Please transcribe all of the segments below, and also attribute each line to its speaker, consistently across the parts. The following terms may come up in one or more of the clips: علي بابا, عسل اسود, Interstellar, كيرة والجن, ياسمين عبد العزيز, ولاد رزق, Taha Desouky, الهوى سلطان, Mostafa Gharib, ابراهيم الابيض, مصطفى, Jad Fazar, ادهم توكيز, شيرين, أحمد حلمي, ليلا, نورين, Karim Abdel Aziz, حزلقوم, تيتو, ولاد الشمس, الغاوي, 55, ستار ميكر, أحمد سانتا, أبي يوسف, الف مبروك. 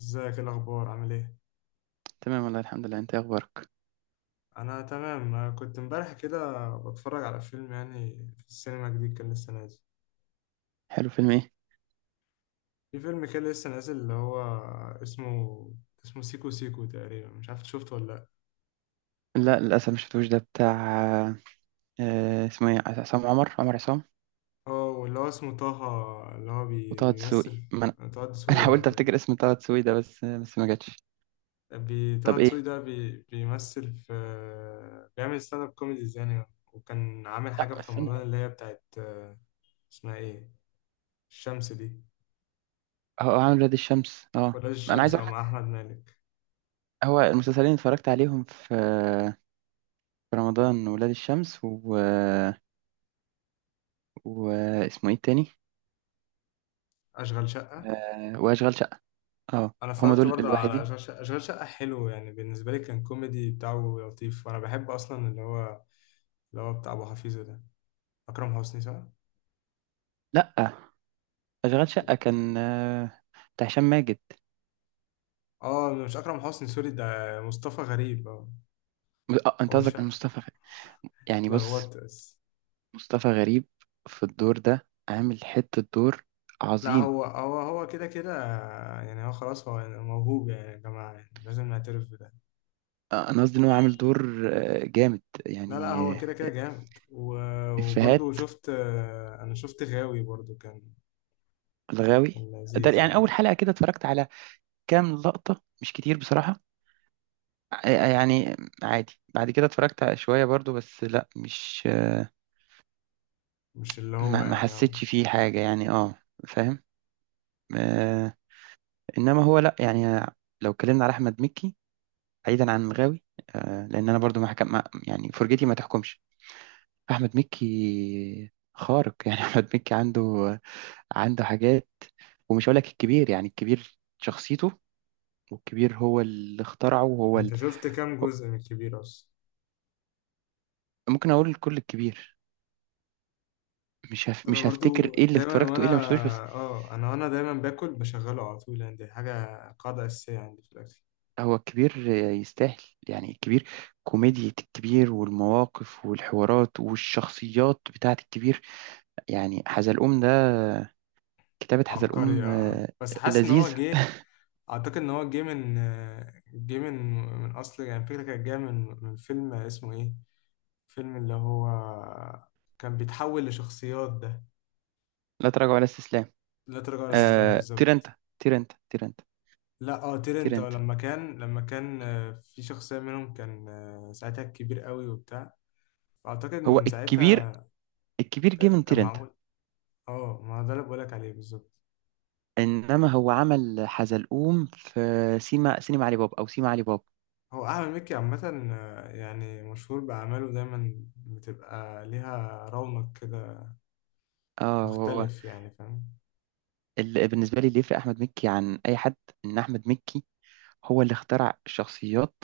Speaker 1: ازيك؟ إيه الاخبار؟ عامل ايه؟
Speaker 2: تمام والله الحمد لله. انت ايه اخبارك؟
Speaker 1: انا تمام. أنا كنت امبارح كده بتفرج على فيلم، يعني في السينما، جديد كان لسه نازل.
Speaker 2: حلو. فيلم ايه؟
Speaker 1: في فيلم كده لسه نازل اللي هو اسمه اسمه سيكو سيكو تقريبا. مش عارف إنت شفته ولا لا؟
Speaker 2: لا، للاسف مش شفتوش. ده بتاع اسمه ايه؟ عصام عمر عصام.
Speaker 1: اه، واللي هو اسمه طه، اللي هو
Speaker 2: وطه دسوقي.
Speaker 1: بيمثل.
Speaker 2: ما انا
Speaker 1: طه
Speaker 2: انا
Speaker 1: دسوقي اه،
Speaker 2: حاولت افتكر اسم طه دسوقي ده، بس ما جاتش.
Speaker 1: طه
Speaker 2: طب ايه؟
Speaker 1: دسوقي ده بيمثل في، بيعمل ستاند اب كوميديز يعني. وكان عامل حاجة
Speaker 2: لا،
Speaker 1: في
Speaker 2: استنى
Speaker 1: رمضان
Speaker 2: بقى.
Speaker 1: اللي هي بتاعت اسمها ايه؟ الشمس دي؟
Speaker 2: هو عامل ولاد الشمس، اه.
Speaker 1: ولا
Speaker 2: انا عايز
Speaker 1: الشمس، اه،
Speaker 2: اقول لك،
Speaker 1: مع احمد مالك.
Speaker 2: هو المسلسلين اللي اتفرجت عليهم في رمضان، ولاد الشمس و. واسمه ايه التاني؟
Speaker 1: اشغال شقه.
Speaker 2: واشغال شقة. اه.
Speaker 1: انا
Speaker 2: هما
Speaker 1: اتفرجت
Speaker 2: دول
Speaker 1: برضه على
Speaker 2: الوحيدين.
Speaker 1: اشغال شقه. اشغال شقه حلو يعني، بالنسبه لي كان كوميدي بتاعه لطيف. وانا بحب اصلا اللي هو اللي هو بتاع ابو حفيظه ده، اكرم حسني صح؟
Speaker 2: لا، اشغال شقة كان بتاع هشام ماجد.
Speaker 1: اه، مش اكرم حسني، سوري، ده مصطفى غريب اه.
Speaker 2: اه، انت
Speaker 1: هو
Speaker 2: قصدك
Speaker 1: شقه
Speaker 2: مصطفى. يعني بص،
Speaker 1: اتلخبطت بس.
Speaker 2: مصطفى غريب في الدور ده عامل حتة دور
Speaker 1: لا،
Speaker 2: عظيم.
Speaker 1: هو كده كده يعني، هو خلاص، هو يعني موهوب يعني يا جماعه، يعني لازم نعترف بده.
Speaker 2: أنا قصدي إن هو عامل دور جامد
Speaker 1: لا لا،
Speaker 2: يعني
Speaker 1: هو كده كده جامد، و-
Speaker 2: إفيهات
Speaker 1: وبرضه شفت، انا شفت غاوي برضه، كان
Speaker 2: الغاوي.
Speaker 1: كان
Speaker 2: ده
Speaker 1: لذيذ
Speaker 2: يعني
Speaker 1: يعني.
Speaker 2: أول حلقة كده اتفرجت على كام لقطة، مش كتير بصراحة. يعني عادي، بعد كده اتفرجت على شوية برضو، بس لا مش
Speaker 1: مش اللي هو
Speaker 2: ما
Speaker 1: يعني، اه،
Speaker 2: حسيتش فيه حاجة، يعني اه، فاهم. آه، إنما هو لا يعني، لو اتكلمنا على أحمد مكي بعيدا عن الغاوي. لأن أنا برضو ما حكم ما- يعني فرجتي ما تحكمش. احمد مكي خارق يعني احمد مكي عنده حاجات. ومش هقول لك الكبير، يعني الكبير شخصيته، والكبير هو اللي اخترعه وهو
Speaker 1: انت شفت كام جزء من الكبير اصلا؟
Speaker 2: ممكن اقول الكل الكبير،
Speaker 1: انا
Speaker 2: مش هفتكر
Speaker 1: برضو
Speaker 2: ايه اللي
Speaker 1: دايما
Speaker 2: اتفرجته وايه
Speaker 1: وانا،
Speaker 2: اللي ما شفتوش، بس.
Speaker 1: اه، انا وانا دايما باكل بشغله على طول، يعني دي حاجه قاعده اساسيه عندي في الاكل.
Speaker 2: هو الكبير يستاهل، يعني الكبير، كوميديا الكبير والمواقف والحوارات والشخصيات بتاعت الكبير، يعني حزلقوم ده. كتابة
Speaker 1: عبقري
Speaker 2: حزلقوم
Speaker 1: آه. بس حاسس ان هو
Speaker 2: لذيذة.
Speaker 1: جه، اعتقد ان هو جه من، جه من من اصل، يعني فكره كانت جايه من فيلم اسمه ايه، فيلم اللي هو كان بيتحول لشخصيات ده.
Speaker 2: لا تراجع ولا استسلام.
Speaker 1: لا تراجع ولا استسلام بالظبط.
Speaker 2: تيرنتا تيرنتا تيرنتا
Speaker 1: لا اه، تيرنت آه،
Speaker 2: تيرنتا.
Speaker 1: لما كان في شخصيه منهم كان، ساعتها كبير قوي وبتاع. اعتقد
Speaker 2: هو
Speaker 1: من ساعتها
Speaker 2: الكبير، الكبير جه
Speaker 1: كان
Speaker 2: من
Speaker 1: كان
Speaker 2: تيرنتا.
Speaker 1: معمول. اه، ما هو ده اللي بقولك عليه بالظبط.
Speaker 2: انما هو عمل حزلقوم في سيما سينما علي بابا، او سيما علي بابا.
Speaker 1: هو أحمد مكي عامة، يعني مشهور بأعماله، دايما بتبقى ليها رونق كده
Speaker 2: اه، هو
Speaker 1: مختلف يعني، فاهم؟
Speaker 2: بالنسبه لي اللي يفرق احمد مكي عن اي حد، ان احمد مكي هو اللي اخترع الشخصيات،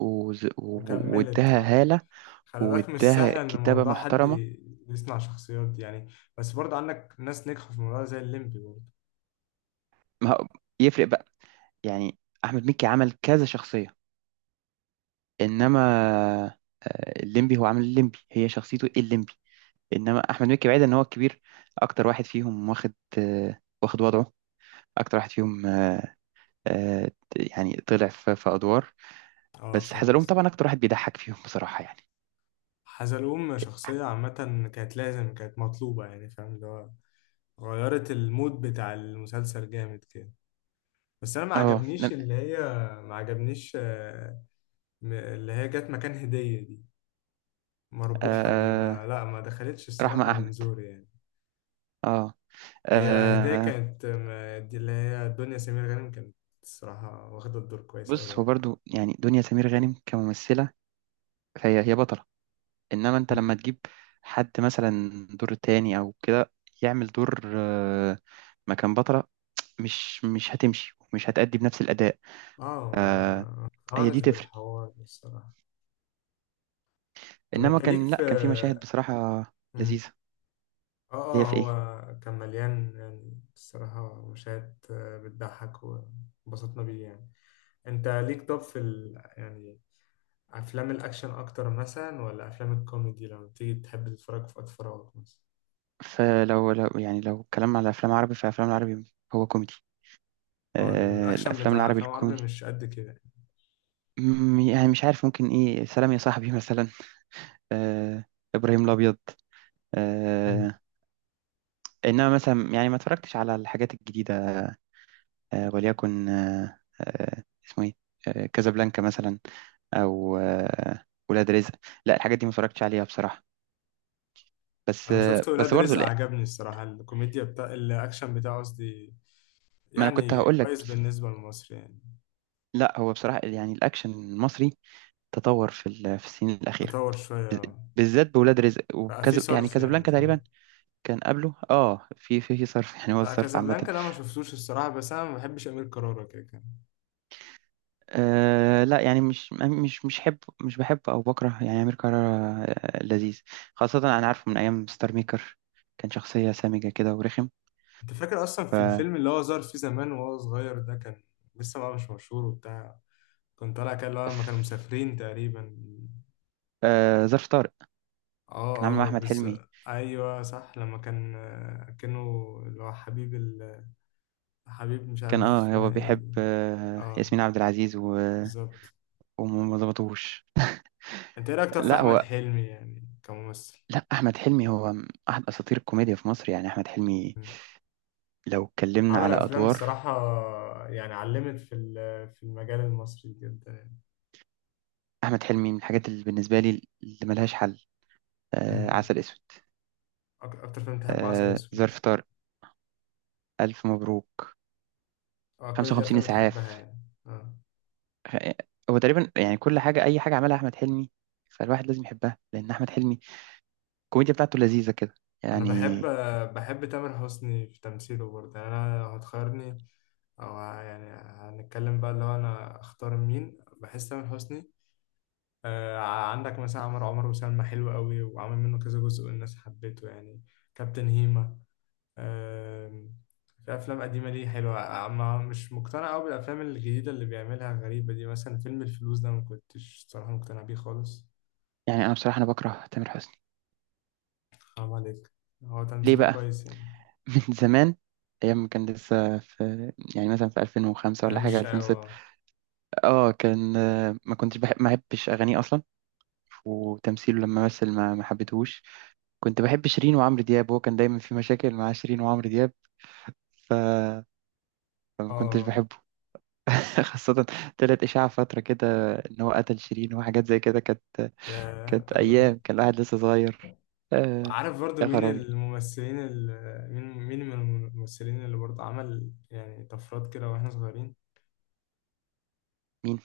Speaker 1: وكملت
Speaker 2: واداها
Speaker 1: اه.
Speaker 2: هاله،
Speaker 1: خلي بالك مش
Speaker 2: واداها
Speaker 1: سهل إن
Speaker 2: كتابه
Speaker 1: موضوع حد
Speaker 2: محترمه.
Speaker 1: يصنع شخصيات دي يعني. بس برضه عندك ناس نجحوا في الموضوع زي الليمبي برضه.
Speaker 2: ما هو- يفرق بقى يعني، احمد مكي عمل كذا شخصيه. انما الليمبي هو عمل الليمبي، هي شخصيته الليمبي. انما احمد مكي بعيد ان هو الكبير اكتر واحد فيهم، واخد وضعه، اكتر واحد فيهم آه، يعني طلع في ادوار،
Speaker 1: اه
Speaker 2: بس
Speaker 1: فاهم
Speaker 2: حزلقوم
Speaker 1: قصدي.
Speaker 2: طبعا اكتر واحد بيضحك فيهم بصراحه يعني.
Speaker 1: حزلقوم شخصية عامة، كانت لازم، كانت مطلوبة يعني، فاهم؟ اللي هو غيرت المود بتاع المسلسل جامد كده. بس انا ما
Speaker 2: اه
Speaker 1: عجبنيش اللي هي، ما عجبنيش آه، م- اللي هي جت مكان هدية دي، مربوحة دي، ما
Speaker 2: آه،
Speaker 1: لا ما دخلتش
Speaker 2: رحمه
Speaker 1: الصراحة من
Speaker 2: احمد.
Speaker 1: زوري يعني.
Speaker 2: اه.
Speaker 1: هي هدية
Speaker 2: آه،
Speaker 1: كانت، دي اللي هي دنيا سمير غانم، كانت الصراحة واخدة الدور كويس أوي
Speaker 2: بص، هو
Speaker 1: يعني.
Speaker 2: برضو يعني دنيا سمير غانم كممثله، فهي هي بطله. انما انت
Speaker 1: م.
Speaker 2: لما تجيب حد مثلا دور تاني او كده، يعمل دور مكان بطله، مش هتمشي، مش هتأدي بنفس الاداء.
Speaker 1: اه، ما
Speaker 2: آه،
Speaker 1: ما
Speaker 2: هي
Speaker 1: اقتنعتش
Speaker 2: دي تفرق.
Speaker 1: بالحوار ده الصراحة. طب
Speaker 2: انما
Speaker 1: انت ليك
Speaker 2: كان،
Speaker 1: في،
Speaker 2: لا كان في مشاهد بصراحه
Speaker 1: م.
Speaker 2: لذيذه.
Speaker 1: اه
Speaker 2: اللي هي
Speaker 1: اه،
Speaker 2: في ايه؟
Speaker 1: هو كان مليان يعني، الصراحة مشاهد بتضحك وانبسطنا بيه يعني. انت ليك طب في يعني افلام الاكشن اكتر مثلا ولا افلام الكوميدي لما بتيجي تحب تتفرج في وقت فراغك مثلا؟
Speaker 2: فلو يعني لو اتكلمنا على افلام عربي، فافلام العربي هو كوميدي.
Speaker 1: اه، لأن الاكشن
Speaker 2: الافلام
Speaker 1: بتاع
Speaker 2: العربي
Speaker 1: الافلام العربي
Speaker 2: الكوميدي.
Speaker 1: مش قد كده يعني.
Speaker 2: يعني مش عارف، ممكن ايه؟ سلام يا صاحبي مثلا. آه ابراهيم الابيض.
Speaker 1: مم.
Speaker 2: آه انما مثلا يعني ما اتفرجتش على الحاجات الجديده. وليكن اسمه ايه؟ كازابلانكا مثلا، او ولاد رزق. لا، الحاجات دي ما اتفرجتش عليها بصراحه. بس
Speaker 1: انا شفت
Speaker 2: آه بس
Speaker 1: ولاد
Speaker 2: برضه
Speaker 1: رزق،
Speaker 2: لا.
Speaker 1: عجبني الصراحه الكوميديا بتاع الاكشن بتاعه قصدي،
Speaker 2: ما انا كنت
Speaker 1: يعني
Speaker 2: هقول لك.
Speaker 1: كويس بالنسبه لمصر يعني.
Speaker 2: لا، هو بصراحة يعني الأكشن المصري تطور في السنين الأخيرة،
Speaker 1: تطور شويه،
Speaker 2: بالذات بولاد رزق
Speaker 1: بقى في
Speaker 2: وكذا، يعني
Speaker 1: صرف يعني،
Speaker 2: كازابلانكا تقريبا.
Speaker 1: فاهم؟
Speaker 2: كان قبله في صرف، يعني هو
Speaker 1: لا
Speaker 2: الصرف عامة.
Speaker 1: كازابلانكا ده ما شفتوش الصراحه، بس انا ما بحبش امير كرارة، كده كان.
Speaker 2: لا يعني مش. مش مش حب مش بحب او بكره، يعني امير كرارة لذيذ. خاصة انا عارفه من ايام ستار ميكر، كان شخصية سامجة كده ورخم.
Speaker 1: انت فاكر اصلا
Speaker 2: ف
Speaker 1: في الفيلم اللي هو ظهر فيه زمان وهو صغير ده، كان لسه بقى مش مشهور وبتاع. كان طالع كده اللي هو لما كانوا
Speaker 2: ف-
Speaker 1: مسافرين تقريبا.
Speaker 2: ظرف طارق
Speaker 1: اه
Speaker 2: كان عامل مع
Speaker 1: اه
Speaker 2: احمد
Speaker 1: بس.
Speaker 2: حلمي،
Speaker 1: ايوه صح، لما كان، كانه اللي هو حبيب حبيب مش عارف
Speaker 2: كان هو
Speaker 1: اسمها ايه
Speaker 2: بيحب
Speaker 1: دي. اه
Speaker 2: ياسمين عبد العزيز و.
Speaker 1: بالظبط.
Speaker 2: وما ظبطوش.
Speaker 1: انت ايه رايك طب في
Speaker 2: لا
Speaker 1: احمد
Speaker 2: هو
Speaker 1: حلمي يعني كممثل؟
Speaker 2: لا، احمد حلمي هو احد اساطير الكوميديا في مصر، يعني احمد حلمي.
Speaker 1: مم.
Speaker 2: لو اتكلمنا
Speaker 1: عمل
Speaker 2: على
Speaker 1: افلام
Speaker 2: ادوار،
Speaker 1: الصراحه، يعني علمت في في المجال المصري جدا يعني.
Speaker 2: احمد حلمي من الحاجات اللي بالنسبه لي اللي ملهاش حل.
Speaker 1: مم.
Speaker 2: عسل اسود،
Speaker 1: اكتر فيلم بتحبه عسل اسود؟
Speaker 2: ظرف طارق، الف مبروك،
Speaker 1: اه كل دي
Speaker 2: 55
Speaker 1: افلام بتحبها
Speaker 2: اسعاف.
Speaker 1: يعني؟ اه
Speaker 2: آه، هو تقريبا يعني كل حاجه، اي حاجه عملها احمد حلمي فالواحد لازم يحبها، لان احمد حلمي الكوميديا بتاعته لذيذه كده
Speaker 1: انا
Speaker 2: يعني.
Speaker 1: بحب، تامر حسني في تمثيله برضه يعني. انا لو هتخيرني، يعني هنتكلم بقى اللي هو انا اختار مين، بحس تامر حسني. آه عندك مثلا عمر وسلمى، حلو قوي وعامل منه كذا جزء والناس حبيته يعني. كابتن هيما، آه. في افلام قديمه ليه حلوه، ما مش مقتنع قوي بالافلام الجديده اللي بيعملها غريبه دي، مثلا فيلم الفلوس ده ما كنتش صراحه مقتنع بيه خالص.
Speaker 2: يعني انا بصراحه، انا بكره تامر حسني.
Speaker 1: حرام عليك، هو
Speaker 2: ليه
Speaker 1: تمثيله
Speaker 2: بقى؟
Speaker 1: كويس يعني.
Speaker 2: من زمان، ايام ما كان لسه في، يعني مثلا في 2005
Speaker 1: آه
Speaker 2: ولا حاجه،
Speaker 1: مش
Speaker 2: 2006،
Speaker 1: اه
Speaker 2: اه كان ما كنتش بحب، ما بحبش اغانيه اصلا. وتمثيله لما مثل ما حبيتهوش. كنت بحب شيرين وعمرو دياب، هو كان دايما في مشاكل مع شيرين وعمرو دياب. ف- فما كنتش
Speaker 1: آه،
Speaker 2: بحبه. خاصة طلعت إشاعة فترة كده إن هو قتل شيرين، وحاجات زي كده كانت
Speaker 1: ياه
Speaker 2: كانت
Speaker 1: الدرجة دي!
Speaker 2: أيام كان الواحد لسه صغير. آه
Speaker 1: عارف برضو
Speaker 2: يا
Speaker 1: مين
Speaker 2: خرابي.
Speaker 1: الممثلين اللي، مين مين من الممثلين اللي برضو عمل يعني طفرات كده واحنا صغيرين؟
Speaker 2: مين؟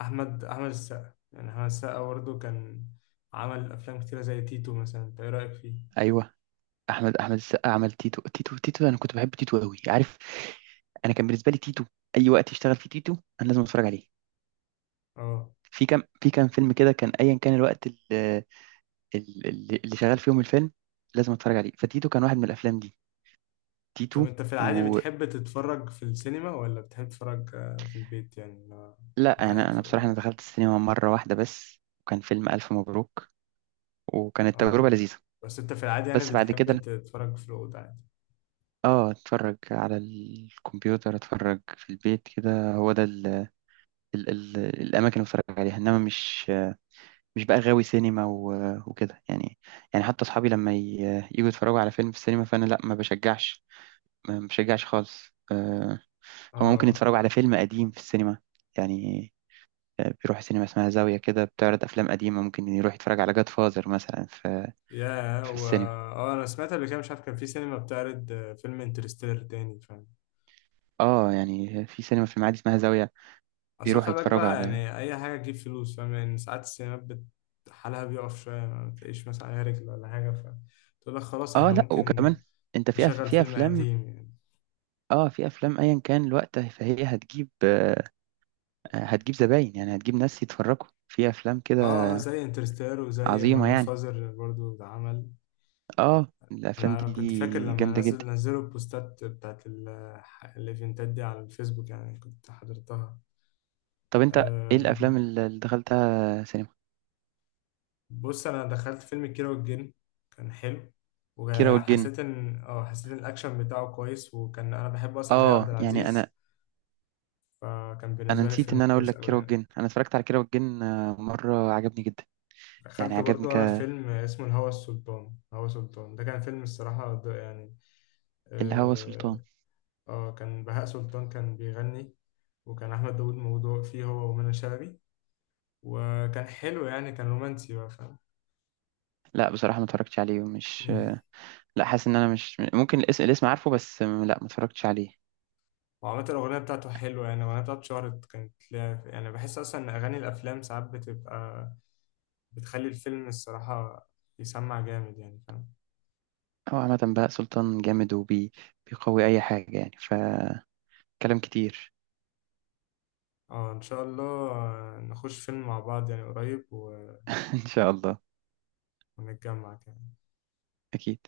Speaker 1: احمد السقا، يعني احمد السقا برضو كان عمل افلام كتيرة زي تيتو مثلا، انت ايه رأيك فيه؟
Speaker 2: أيوه، أحمد السقا عمل تيتو. تيتو تيتو، أنا كنت بحب تيتو أوي، عارف. أنا كان بالنسبة لي تيتو، أي وقت يشتغل فيه تيتو أنا لازم أتفرج عليه.
Speaker 1: اه.
Speaker 2: في كام فيلم كده كان، ايا كان الوقت اللي شغال فيهم الفيلم لازم اتفرج عليه، فتيتو كان واحد من الافلام دي.
Speaker 1: طب
Speaker 2: تيتو.
Speaker 1: انت في العادي
Speaker 2: ولا.
Speaker 1: بتحب تتفرج في السينما ولا بتحب تتفرج في البيت يعني، لو انت
Speaker 2: انا
Speaker 1: قاعد في
Speaker 2: انا
Speaker 1: الأوضة؟
Speaker 2: بصراحه، انا دخلت السينما مره واحده بس، وكان فيلم الف مبروك، وكانت تجربه
Speaker 1: اه،
Speaker 2: لذيذه.
Speaker 1: بس انت في العادي يعني
Speaker 2: بس بعد
Speaker 1: بتحب
Speaker 2: كده
Speaker 1: تتفرج في الأوضة عادي.
Speaker 2: اه اتفرج على الكمبيوتر، اتفرج في البيت كده، هو ده ال ال ال الاماكن اللي بتفرج عليها، انما مش بقى غاوي سينما وكده يعني. يعني حتى اصحابي لما يجوا يتفرجوا على فيلم في السينما، فانا لا، ما بشجعش، ما مشجعش خالص هما ممكن
Speaker 1: اه.
Speaker 2: يتفرجوا على فيلم قديم في السينما يعني. بيروح سينما اسمها زاوية كده، بتعرض أفلام قديمة، ممكن يروح يتفرج على جاد فازر مثلا في، في السينما.
Speaker 1: انا سمعت قبل كده مش عارف، كان في سينما بتعرض فيلم انترستيلر تاني، فاهم؟
Speaker 2: اه، يعني في سينما في المعادي اسمها زاوية،
Speaker 1: اصل
Speaker 2: بيروح
Speaker 1: خلي بالك
Speaker 2: يتفرجوا
Speaker 1: بقى
Speaker 2: على.
Speaker 1: يعني اي حاجه تجيب فلوس فاهم، يعني ساعات السينمات حالها بيقف شويه، ما تلاقيش مثلا عليها رجل ولا حاجه، فتقول لك خلاص
Speaker 2: اه،
Speaker 1: احنا
Speaker 2: لا،
Speaker 1: ممكن
Speaker 2: وكمان انت في
Speaker 1: نشغل
Speaker 2: في
Speaker 1: فيلم
Speaker 2: أفلام،
Speaker 1: قديم يعني.
Speaker 2: اه، في أفلام أيا كان الوقت فهي هتجيب زباين، يعني هتجيب ناس يتفرجوا في أفلام كده
Speaker 1: اه، زي انترستيلر وزي ما
Speaker 2: عظيمة
Speaker 1: جاد
Speaker 2: يعني.
Speaker 1: فازر برضو ده عمل.
Speaker 2: اه، الأفلام
Speaker 1: انا كنت فاكر
Speaker 2: دي
Speaker 1: لما
Speaker 2: جامدة
Speaker 1: نزل
Speaker 2: جدا.
Speaker 1: نزلوا البوستات بتاعت الايفنتات دي على الفيسبوك يعني، كنت حضرتها.
Speaker 2: طب انت ايه
Speaker 1: آه،
Speaker 2: الأفلام اللي دخلتها سينما؟
Speaker 1: بص، انا دخلت فيلم الكيرة والجن، كان حلو.
Speaker 2: كيرة والجن،
Speaker 1: وحسيت ان حسيت ان الاكشن بتاعه كويس، وكان انا بحب اصلا كريم عبد
Speaker 2: اه، يعني
Speaker 1: العزيز،
Speaker 2: انا،
Speaker 1: فكان
Speaker 2: انا
Speaker 1: بالنسبه لي
Speaker 2: نسيت
Speaker 1: فيلم
Speaker 2: ان انا اقول
Speaker 1: كويس
Speaker 2: لك
Speaker 1: قوي
Speaker 2: كيرة
Speaker 1: يعني.
Speaker 2: والجن، انا اتفرجت على كيرة والجن مره، عجبني جدا، يعني
Speaker 1: دخلت
Speaker 2: عجبني
Speaker 1: برضو انا فيلم اسمه الهوى السلطان، هوى سلطان ده كان فيلم الصراحه ده يعني.
Speaker 2: الهوى سلطان.
Speaker 1: اه، كان بهاء سلطان كان بيغني، وكان احمد داوود موضوع فيه هو ومنى شلبي، وكان حلو يعني، كان رومانسي بقى فاهم؟
Speaker 2: لا بصراحه ما اتفرجتش عليه، ومش، لا حاسس ان انا مش ممكن، الاسم عارفه بس لا، ما اتفرجتش عليه.
Speaker 1: وعامة الأغنية بتاعته حلوة يعني، الأغنية بتاعته اتشهرت كانت ليها، يعني بحس أصلا إن أغاني الأفلام ساعات بتبقى، بتخلي الفيلم الصراحة يسمع جامد يعني فاهم؟
Speaker 2: هو عامه بقى سلطان جامد وبيقوي اي حاجه، يعني فكلام كتير.
Speaker 1: اه إن شاء الله، نخش فيلم مع بعض يعني قريب و-
Speaker 2: ان شاء الله.
Speaker 1: ونتجمع كده.
Speaker 2: اكيد.